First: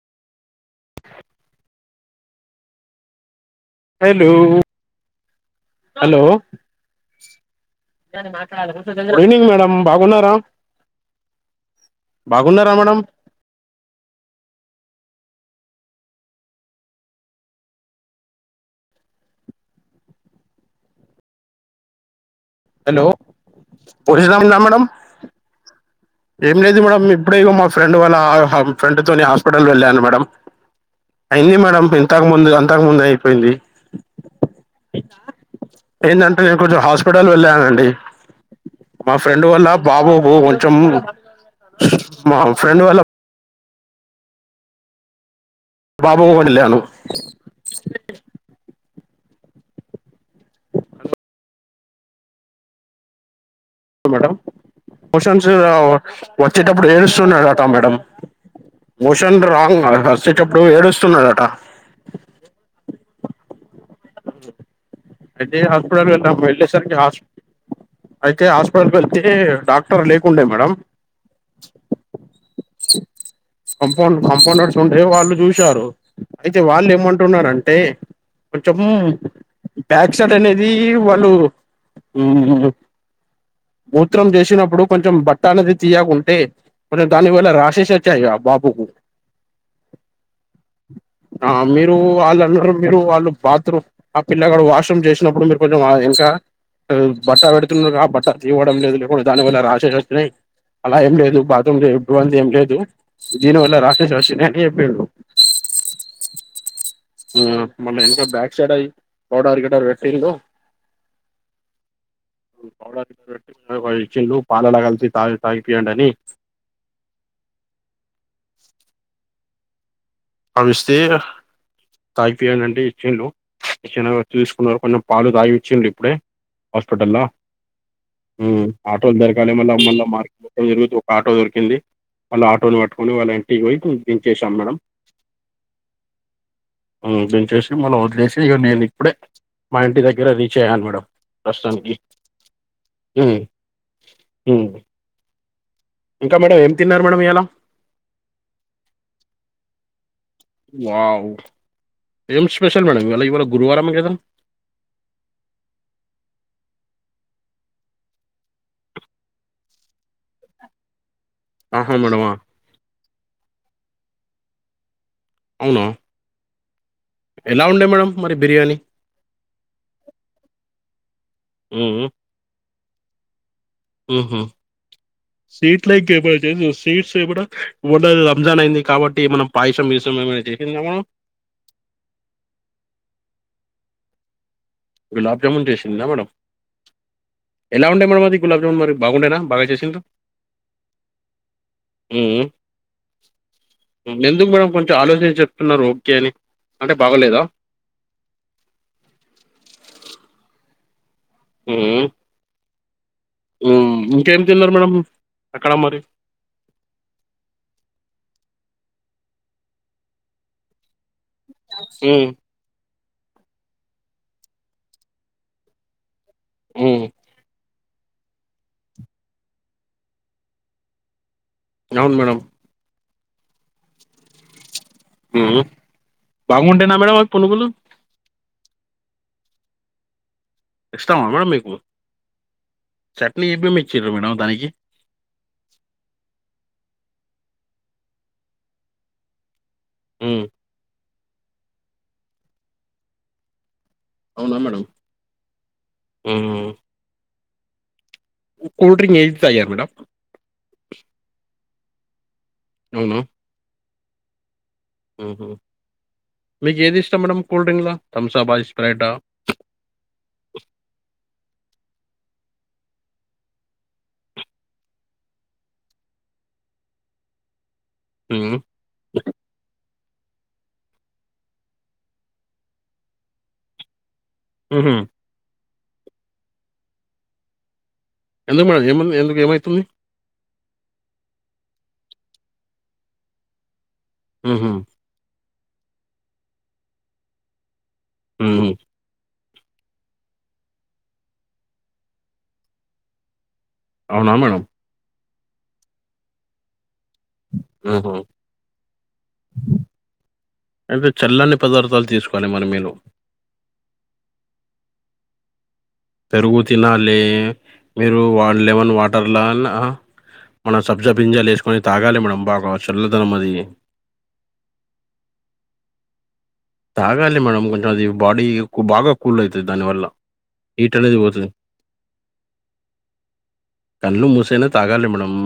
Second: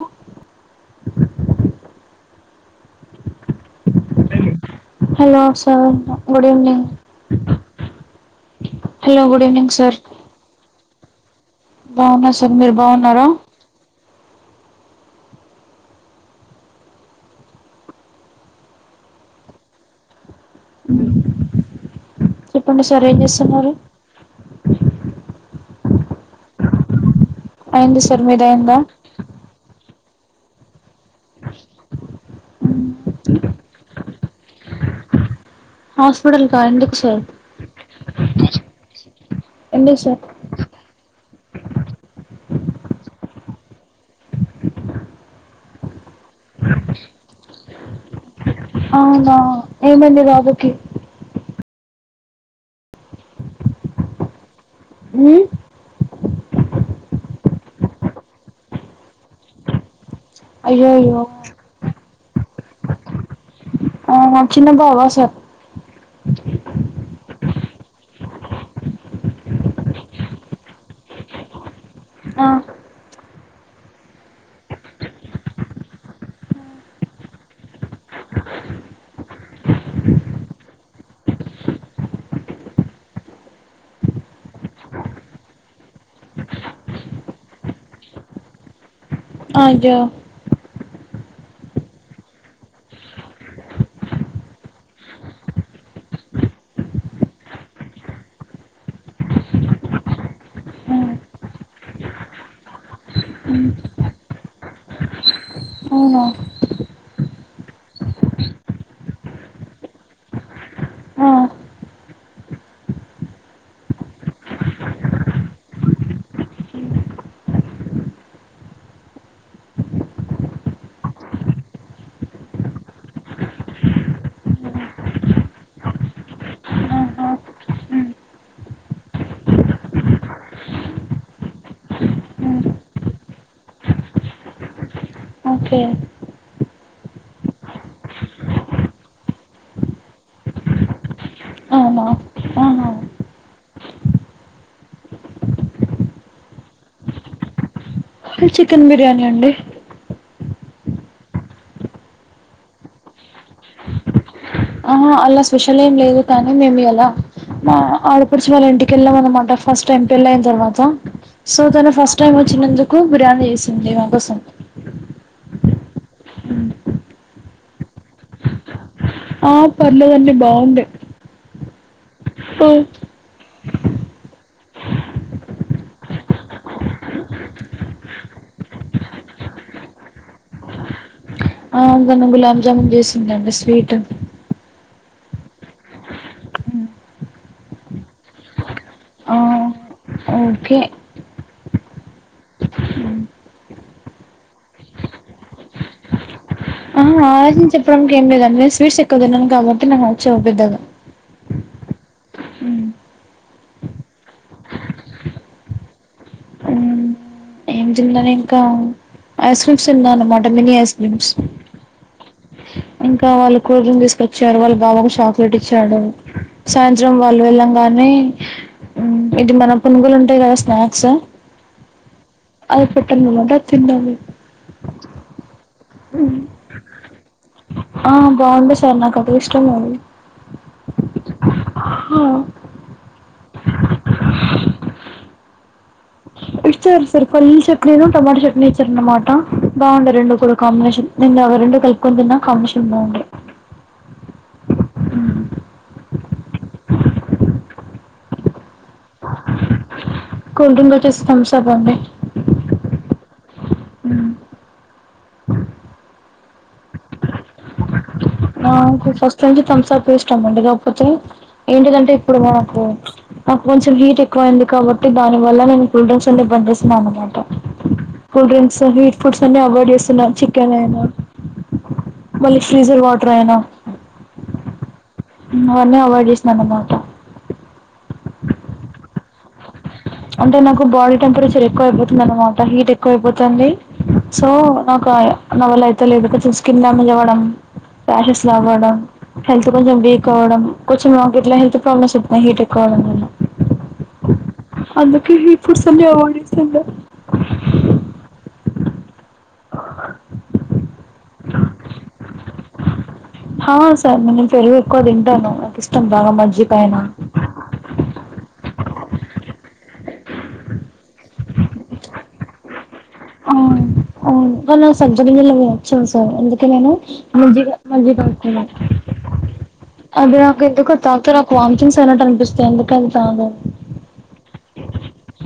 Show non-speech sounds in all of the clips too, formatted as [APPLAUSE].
అ [INAUDIBLE] hello hello sir good evening న మా good evening madam బాగున్నారా బాగున్నారు సార్ బాగున్నారా మీరు మేడం బాగున్నారా చెప్పండి సార్ హలో ఏం చేస్తున్నారు పోయెస్నాక్ చెయానా మేడం ఏం లేదు మేడం మీ అప్పుడేగ మా ఫ్రెండ్ అయింది వాళ్ళ సార్ మీద అయిందా ఫ్రెడ్తోని హాస్పిటల్ కి వెళ్ళాను మేడం ఆ అయింది మేడం ఇంతకు ముందు అంతకు ముందు అయిపోయింది అతా ఏంటంటే హాస్పిటల్ నేను కా కొంచెం ఎందుకు సార్ హాస్పిటల్ వెళ్ళానండి మా ఫ్రెండ్ వల్ల ఎందుకు సార్ బాబోబ కొంచెం మ ఫ్రడ్ వాలా బాబుగడి లేయాను అవునా ఏమండి బాబుకి మేడం షన్ ఉమ్, వచ్చేటప్పుడు ఏ సన్నాత మ్యాడమ్ మోషన్ రాంగ్ చ్చేటప్పుడు ఏడు అయ్యో అయ్యో వస్తున్నారట ఆ, మా చిన్న బాబా సార్ అయితే హాస్పిట వెళ్ అయితే హాస్పిటల్కి వెళ్చ్చి డాక్టర్ లేకుండే మేడం ఆ, కంపౌ కంపౌండర్స్ ఉండే వాళ్ళు చూసారు అయితే వాళ్ళు ఏమంటున్నారంటే కొంచెం బ్యాక్సైడ్ అనేది వాళ్ళు ఉమ్ మూత్రం చేసినప్పుడు కొంచెం బట్ట అనేది తీయకుంటే కొంచెం దాని వ రాశస చయయి బాబూకు అయో ఆ మీరు వాళ్ళున్నారు మీరు వాళ్ళు బాత్రూమ్ ఆ పిల్లగడ వాష్రూమ్ చేసినప్పుడు మీరు కొంచెం ఇంకా బట్ట పెడుతున్నారు ఆ బట్ట తీవ్వడం లేదు లేకుడా దాని వల్ల రాసే వచ్చినాయి అలా ఏం ఉమ్, లేదు బాత్రూమ్ చేయ ఇ వంద ఏం లేదు దీన వాలా రషాస్ వాచియా అని చెపిండు అవునా ఉమ్ ఆ మళ్ళీ వెనక బ్యాక్ సైడ్ అయ్య పౌడర్ గిటర్ పెట్టింళు ఆ, పౌడర్ గర్ పెట్టి ఇచ్చింళు పాలలా కలిసి తాగి తాగిపోయాడి అని కవిస్తే తాగిపోయాాలంటే ఇచ్చింళు ఇచ్చిన చూసుకున్నారు కొంచెం పాలు తాగి ఇచ్చిరు ఇప్పుడే హాస్పిటల్ల్లో ఆహా, ఉమ్, ఉమ్ ఆటోలు దొరకాలి మళ్ళీ మళ మార్కెట్ మం జరుగుంది ఒక ఆటో దొరికింది మళ్ళ ఉమ్, ఆటోని పట్టుకొని వాళ్ళ ఇంటికి పోయి దించేసాం మేడం ఓకే ఉమ్ దనిచేసి మనం వదిలేసి ఇ నేను ఇప్పుడే మా ఇంటి దగ్గర రీచ్ అయ్యాను మేడం ప్రస్తుతానికి అవునా ఆహా. ఉమ్ ఉమ్ ఇంకా మేడం ఏం తిన్నారు మేడం ఇలా చికెన్ బిర్యానీ అండి వావ్ ఏం స్పెషల్ మేడం ఇవాళ ఇవాళ గురువారం ఏ కదా అహా అలా స్పెషల్ ఏం లేదు కానీ మేమి ఇ అలా ఆడపడుచిన వాళ్ళ ఇంటికెళ్ళాం అనమాట ఫస్ట్ ట ఎంపళ్ళ అయిన తర్వాత సో తను ఆహా ఫస్ట్ మేడమా టైమ్ వచ్చినందుకు బిర్యానీ చేసాను లేవాకుసం అవునా ఎలా ఉండే మేడంమ్ మరి బిర్యానీ ఆ పర్లేదండి బాగుండ అ ఓ ఉహ్ స్వీట్లైతే స్వీట్స్ రంజాన్ అయింది కాబట్టి మనం పాయసం ఏమైనా చేసిందామా? ఆ అందన్న గులాబ్జామున్ చేసిందండి స్వీట్ గులాబ్ జామున్ చేసిందినా మేడడం ఎలా ఉండే మేడమ్ అది గులాబ్ జామున్ మరి ఆ బాగుండేనా బాగా చేసింద ఓకే ఎందుకు మేడం కొంచెం ఆలోచన చెప్తున్నారు ఓకే అని అంటే బాగలేదా ఆలోచించి చెప్పడానికి ఏం లేదండి నను స్వీట్స్ ఎక్కువ తన్నాను కాబట్టి నాకు నచ్చవ్ పెద్దగా హ మ్మ్. ఇంకేమి తిన్నారు మేడంమ్ అక్కడ మరి మ్మ్. ఏం తిందని ఇంకా ఐస్ క్రీమ్స్ తిందా అన్నమాట మినీ ఐస్ క్రీమ్స్ హ్మ్ ఇంకా వాళ్ళు కూల్ డ్రింక్ తీసుకొచ్చారు వాళ్ళ బాబాకు చాక్లెట్ ఇచ్చాడు మ్మ్. సాయంత్రం వాల్ వెలా అలానే ఇది మన పునుగులు ఉంటాయి కదా స్నాక్స్ అవును మేడమ్ [UNINTELLIGIBLE] బాగుంటాయ్ నా మేడమ్ పునుగులు ఆ బాగుంటే సార్ నాకైతే ఇష్టం అవి ఇష్టమా మేడమ్ మీకు హ చట్నీ ఏవి మర్చర మేడం దానికి ఇచ్చారు సార్ ఫల్ చట్నీ టొమాటో చట్నీ ఇచ్చరన్నమాట బాగుండ రెండు హ్మ్. కూడా కాంబినేషన్ నేను అవి రెండు కలుపుకొని తిన్నా కమిషన్ బాగుండే అవునా మేడం కూల్డ్రింక్ ఏది తాగారు మేడం కూల్‌డ్రింక్ వచ్చేసి థమ్స్ అప్ [UNINTELLIGIBLE] అవునా ఉమ్ మీకు ఏది ఇష్టం మేడంమ్ కూల్ డ్రింక్ లా తంసాబా ఫస్ట్ నుంచి తమ్సా ఇష్టమండి కాకపోతే ఏంటిదంటే ఇప్పుడు నాకు నాకు కొంచెం హీట్ ఎక్కువ అయింది కాబట్టి దాని వల్ల నేను కూల్ డ్రింక్స్ అ బంద్ చేసన్నాను అనమాట కూల్ ఉమ్. డ్రింక్స్ స్వీట్ ఫుడ్స్ అనే అవయిడ్ చేస్త చికెన్ అయినా మళ్ళీ ఫ్రీజర్ వాటర్ అయినా అ ఆహ అవన్నీ అవాయిడ్ చేసిన అనమటా ఎందుకు మేడం ఏమ ఎందుకు ఏమైతుంది అంటే నాకు బాడ టెంపరేచర్ ఎక్కువ అయిపోతుంది అన్నమాట హీట్ ఎక్కువ అయిపోతుంది సో ఉహు. నాకు నవలయితే లేదు ఊర్కే స్కిన్ డ్యామేజ్ అవడం ఉహు. రాషెస్లవడం హెల్త్ కొంచెం వీక్ అవ్వడం కొంచెం గిట్లా హెల్త్ ప్రాబ్లమ్స్ వస్తున్నాయ్ హీట్ ఎక్కువవడం వల్ల అవునా మేడం అందుకే హీట్ ఫుడ్స్ అన్ని అవైడ్ జేస్తున్న ఆహా ఐతే చల్లని పదార్థాలు తీసుకోండి మరి మీరు తింటను నాక్ ఇస్ పెరుగు తినాలే మీరు వా లెవన్ వాటర్ లలా మన సబ్జా గింజలు ఏసుకొని తాగాలి మేడం బాగా చల్లదనం అది అవును కానీ సబ్జా గింజలు నచ్చావు సార్ నేను తాగాలి మేడం మజ్జిగ కొంచెం అది మజ్జిగ బాడీ తాగుతాను కు బాగా కూల్ అవుతుంది దానివల్ల అది నాకు ఎందుకో హీట్ అనేది తాగితే పోతుంది నాకు వామిటింగ్స్ అయినట్టు అనిపిస్తుంది అందుకే అవి తాగను తగాలి మేడమ్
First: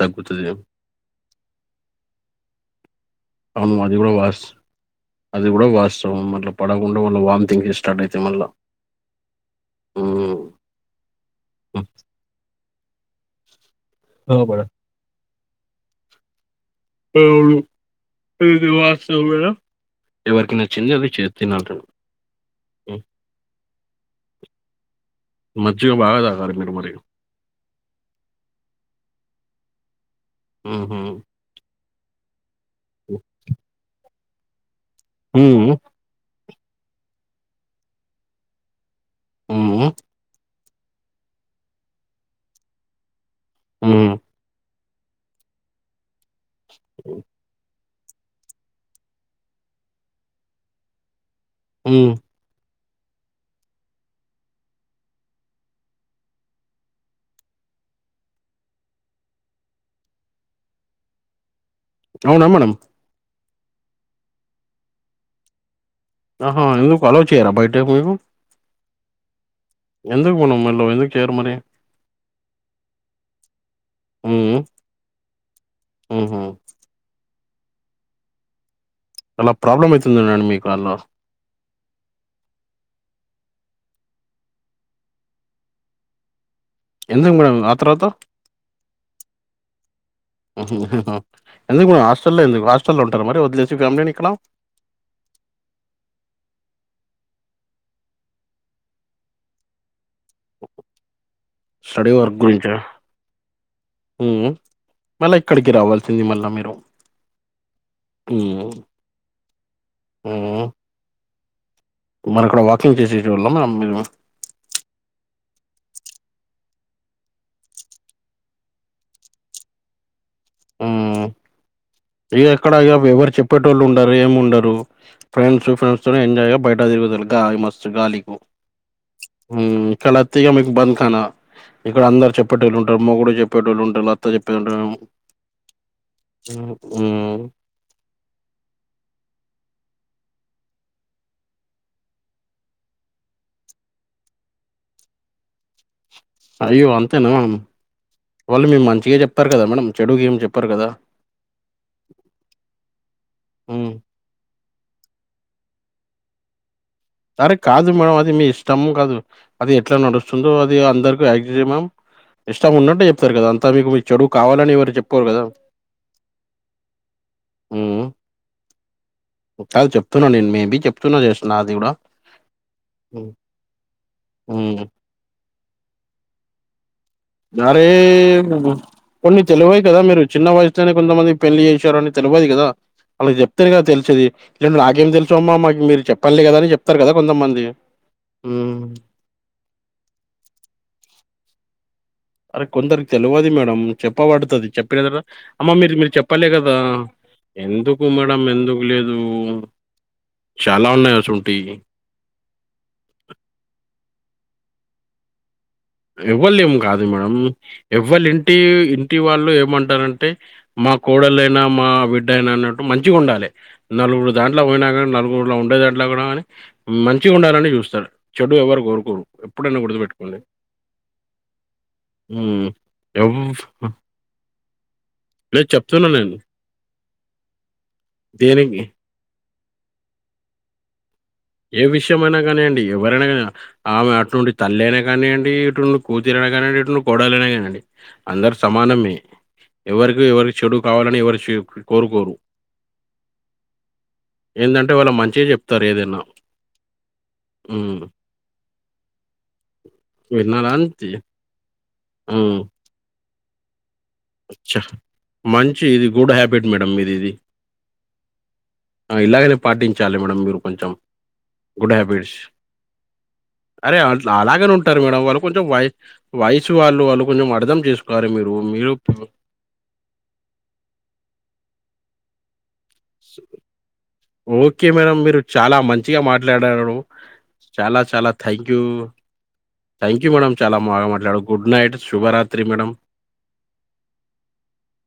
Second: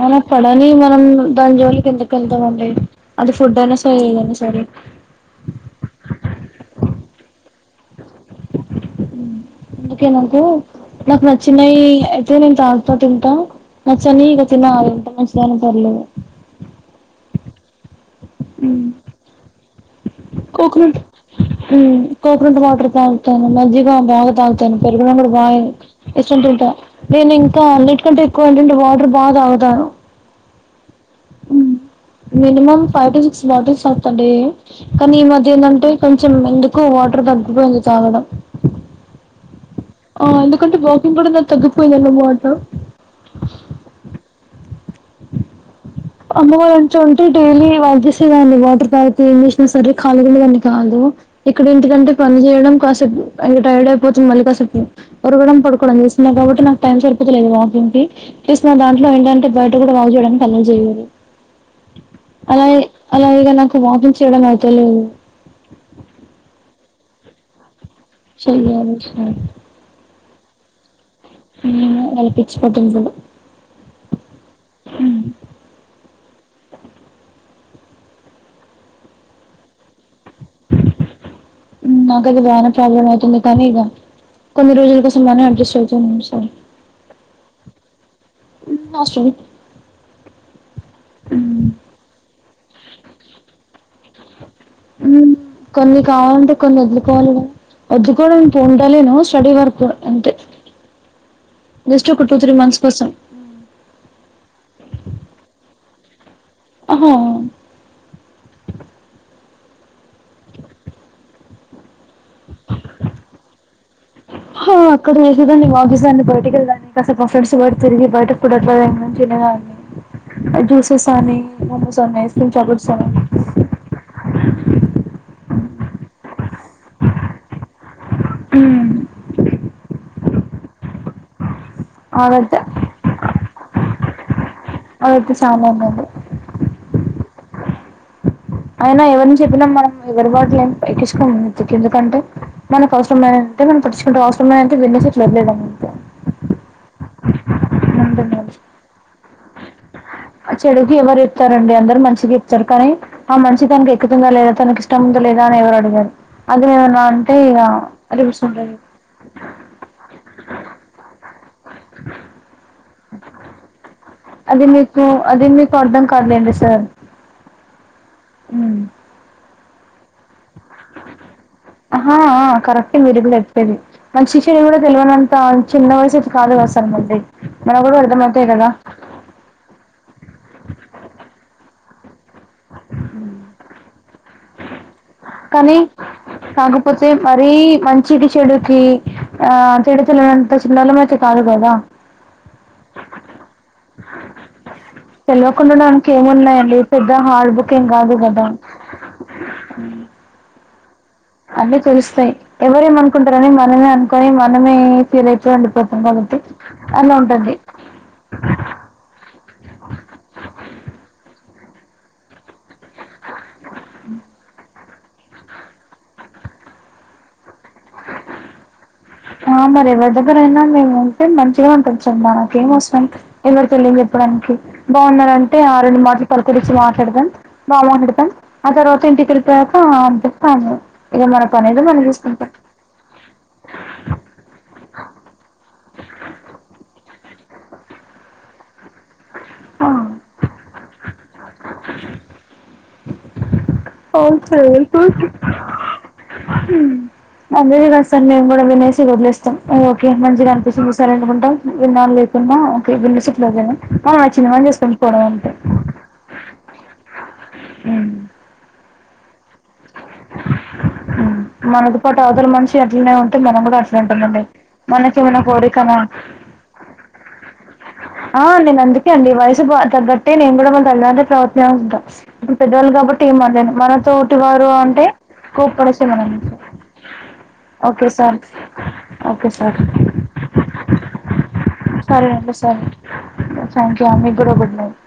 మన పడని మనం దాని జోళికిందుక వెళ్తామండి అది ఫుడ్ అవును అయినా అది ఏది గూడా అయిన సరదనా వాస్ సరే అది కూడా వాస్తవం మళ్ళీ పడకుండా మళ్ళ వార్మిటింగ్స్ స్టార్ట్ అయితయి మళ్ళీ ఓకే నాకు నాకు నచ్చినయి హ్మ్. అయితే నేను దాన్ తోటి త నచ్చనీ ఆ! ఇగ మేడం. తిందామన్ కాని పర్లేదు వు ఇది వాస్తవమేనా కోకొనట్ హుమ్ కోకొనట్ వాటర్ హ్మ్. తాగుతాను మజ్జిగ బాగా తాగుతాను పెరుగన్నం కూడా బా మజ్జిగ బాగా ఎస్కోని తాగాలి తింటా మీరు మరి. నేను ఇంకా అన్నిటి కంటే ఎక్కువ ఏంటంటే వాటర్ బాగా తా తను హుమ్ హు minimum five to six bottles per day కానీ ఈ మధ్య హ్మ్. ఎందంటే కొంచెం ఎందు ఎక్కువ్ వాటర్ తప్పిపోయింది తాగడం హ్మ్. ఆ ఎందు టె వాకింగ్ కూడా తగ్గిపోయిందనమాట హుమ్ అమ్మో ఎంతటే డైలీ వన్ చేసేదాన్ని వాటర్ తాగితే ఎం చేసిన సరే కాలిగా ఉండేదాని కాదు ఇక్కడ హ్మ్. ఏంటికంటే పని చేయడం కష్టం తను టైర్డ్ అయిపోతుంది మళ్ళీ కాసేపు ఒరగడం పడుకోవడం చేస్తున్నా కాబట్టి నాకు టైం సరిపోతలేదు వాకింగ్ కి ప్లస్ నా దాంట్లో ఏంటంటే బయట కూడా వాక్ చేయడానికి అల్లో చేయరు అవునా మేడం? అలాగే అలాగే ఇగ నాక్ వాకింగ్ చేయడం అయితలేదు ఆహా ఎందుకు అల్లో చేయరా బయట చెయ్యాలి [UNINTELLIGIBLE] [UNINTELLIGIBLE] ఇంగ నైటీ హోటల్లో హ్ హ్ ఉహ్ ఎలా ప్రాబ్లమ్ అయితే నాకు ఆది బాగానే ప్రాబ్లమ్ అయితుంది. కానీ ఇగా కొన్ని రోజుల కోసం మనం అడ్జస్ట్ అవుతం. సార్ ఎందుకు మేడం ఆ తర్వాత హాస్టల్ ఎందుకు మేడామ్ హాస్టల్ లో ఎందుకు హాస్టల్లో ఉంటార మరి వదిలేసి ఫ్యామిలీని ఇక్కడ కొన్ని కావాలంటే కొన్ని వదులుకోవాలి కదా వదులుకోవడనీకి ఉండలేను. స్టడీ వరకు అంతే జస్ట్ స్టడీ ఒక వర్క్ గురించ మంత్స్ కోసం. హ్ మళ్ళ ఇక్కడికె రావాలీ సింది మల్ల మీరు ఆహా! హ్ హ్ మనం మీరు? అక్కడ కుదరదు అండి. ఆఫిస్ అండి బయటకు వెళ్ళడానికి అసలు మా ఫ్రెండ్స్ బయాటికి తిరిగి బయటకు [UNINTELLIGIBLE] జ్యూసెస్ కని సమోసా ఇగా ఆక్కడ ఎవరు చెప్పేటోళ్ళు ఉండరు. ఏం ఉండరు ఫ్రెండ్స్ ఫ్రెండ్స్ తో ఎంజాయ్ బయట తిరుగుతారు గాలి మస్తు గాలి హ్ కలత్తి గా మీకు బంద్ కానా ఇక్కడ అందరు అదైతే చెప్పేటోళ్ళు ఉంటారు. అమ్మ కూడా చెప్పేటోళ్ళు ఉంటారు. అత్త చెప్పే ఉంటారు. అదైతే చానా ఉందండి. హ్ అయినా ఎవరి గురించి చెప్పినా మనం ఎవరి వాళ్ళు ఏం ఎక్కించుకోవద్దు. ఎందుకంటే మనకు అవసరమైనంతే మనం పట్టిచ్చుకుంటం అవసరం లేనంటే ఎన్ని సీట్లు ఇవ్వలేదు. అంత అయ్యో అంతేనా అంతే మరి. వాళ్ళు మీ మంచికె చెప్ ప్పర్ గాద మేడం చెడుగేం చెప్పరు కదా? చెడుకి ఎవరు చెప్తారండి అందరు మంచిగా చెప్తరు కానీ ఆ మనిష హ్మ్. తనకి ఎక్కుతుందా లేదా తనకి ఇష్టం ఉందా లేదా ని ఎవరు అడిగరు అదివ సరే కాదు మేడం అది మీ ఇష్టము కాదు అది ఎట్లా నడుస్తుందో అది అందరికి ఇష్టం ఉన్నట్టే చెప్తరు కదా అంతా మీకు మీ చెడు అది కావాలని ఎవరు మీకు చెప్పరు కదా అది మీకు అర్థం కాదులేండి సార్ ఉం ఉమ్. కాదు చెప్తున్నా నేను మే బి చెప్తున్నా చే అహా ఆ కరెక్ట్ మీరు కూడా చెప్పేది మంచి చెడు కూడా హ్మ్. తెల్వనంత చిన్న వయసు అయితే గ సార్ మళ్ళీ అరే కొన్ని తెలివయ కదా మీరు చిన్న వయసులోనే కొంతమంది పెళ్ళి శారని తెల్వది గాదా. ఆళ్ళకి చెప్తేనే గాదా తెలిసేది. ఇగా నాకేం తెలుసు అమ్మామ్మ కానీ కి మీరు చెప్పాలి కదా అని చెప్తారు. కాకపోతే కదా మరీ కొంతమంది మంచికి హ్ చెడుకి ఆ, తేడా తెలియనంత చిన్నోళ్ళం అయితే కాదు కదా అరే కొందరికి తెలువది మేడం చెప్పబడుతది. చెప్ ప్పిన గాద అమ్మ తెలియకుండా మీరు ఉండడానికి మీరు చెప్పాలే గాదా ఏమున్నాయండి పెద్ద హార్డ్ బుక్ ఏం ఎందుకు కాదు మేడం కదా ఎందుకు లేదు చాలా ఉన్నాయి. అసుంటియి అన్ని తెలుస్తయి ఎవరేమనుకుంటరని మనమే అనుకొని మన మనమే ఫీల్ అయిపోయి ఎవ్వలేం గాదు మేడం ఎవ్వల్ ఇంటి ఇంటి వాళ్ళు ఏమంటారంటే మా కోడలైనా మా బిడ్డయినా అన్న మంచిగ ఉండాలె నలుగురు దాంట్ల పోయినా కానీ నలుగురులో ఉండే దాంట్లా కూడా కానీ మంచిగా ఉండాలని చూస్తాడు చెడు ఎవరు గోరు ఎప్పుడైనా గుర్తుపెట్టుకోండి మేంనుంటే మంచిగా ఉంటం నాకు ఉమ్ ఏం వసరం ఎవ్ ఎవరితో ఏం చెప్పడానికి బాఉన్నర్ అంటే లేదు ఆ రెండు చెప్తున్నా మాటలు నేను పల్కరిచ్చి మా ట పెడదం బామడతమ్ అ దేనికి తర్వాత ఇంటి కె అంతస్తా [UNINTELLIGIBLE] ఏ విషయమైనా కానీ అండి ఎవరైన కా ఆమె అటుండి తల్లేనే కానియండి ఇటుండి కూతురనే కానియండి ఇటుండి కొడలనే కానివండి అందరు స సమానమే ఎవరికి ఎవరు చెడు కావాలని ఎవరు చేయీ కోరుకోరు అవును ఏందంటే వాళ్ల మంచిగా చెప్తారు ఏదైనా ఊం అదేగత హ్మ్. సార్ మేము గూడా వినేసి ఓదిలేస్తాం ఓకే మంచిగా విన్నారా అనిపిస్తుంది అంతే. సరె అనుకుంటాం విన్నాలన్ లేకున్నా హ్మ్. ఓకే ఇప్డదేన [UNINTELLIGIBLE] ఆ చిన్న మామనుచేసుకొని పోవడమే అంతే ట్ మేడమ్ ఇది ఇది ఆ ఇలాగే రేప్ పాటించాలి మేడం మీరు కొంచెం గుడ్ మనతో పాటు హ్యాబిట్స్ అవతల మనిషి అట్లనే ఉంటే మనం కూడా అట్లే అరే అ ఉంటామండి అలాగనే ఉంటారు మేడం మనకేమైనా వారు కొంచెం వయ కోరికనా వయసు వాళ్ళు వాళ్ళు కొంచెం అర్థం చేసుకోవాలి ఆ మీరు నేను మీరు కు అందుకే అండి వయసు తగ్గటె నేను కూడా మన [UNINTELLIGIBLE] ఉంటా ఇప్పుడు పెద్దవాళ్ళు కాబట్టి ఏమనలేము మన తోటి వారు ఆ ఓకే మేడం మీరు చాలా మంచిగా మాట్లాడారు చాల ఓకే చాలా sir thank you okay sir thank you madam చాలా మాగా మాట్లాడు సరే అండి సరె థ్యాంక్ యూ అ మీకూడా గుడ్ నైట్